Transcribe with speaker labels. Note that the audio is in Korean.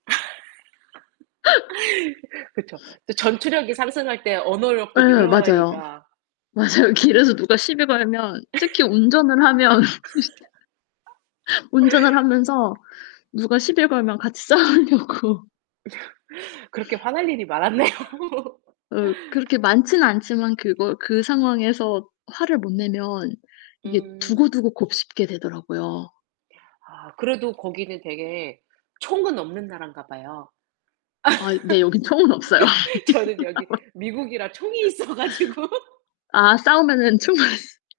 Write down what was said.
Speaker 1: 그쵸. 또 전투력이 상승할 때 언어력도
Speaker 2: 예. 맞아요.
Speaker 1: 늘어나니까.
Speaker 2: 맞아요.
Speaker 1: 음.
Speaker 2: 길에서 누가 시비 걸면 특히 운전을 하면 씻은데 운전을 하면서 누가 시비를 걸면 같이 싸우려고.
Speaker 1: 그렇게 화날 일이 많았네요.
Speaker 2: 음. 그렇게 많진 않지만 그거 그 상황에서 화를 못 내면 이게
Speaker 1: 음.
Speaker 2: 두고두고 곱씹게 되더라고요.
Speaker 1: 아. 그래도 거기는 되게 총은 없는 나라인가 봐요.
Speaker 2: 아이 네. 여기 총은 없어요.
Speaker 1: 저는 여기 미국이라 총이 있어 가지고.
Speaker 2: 아 싸우면은 총만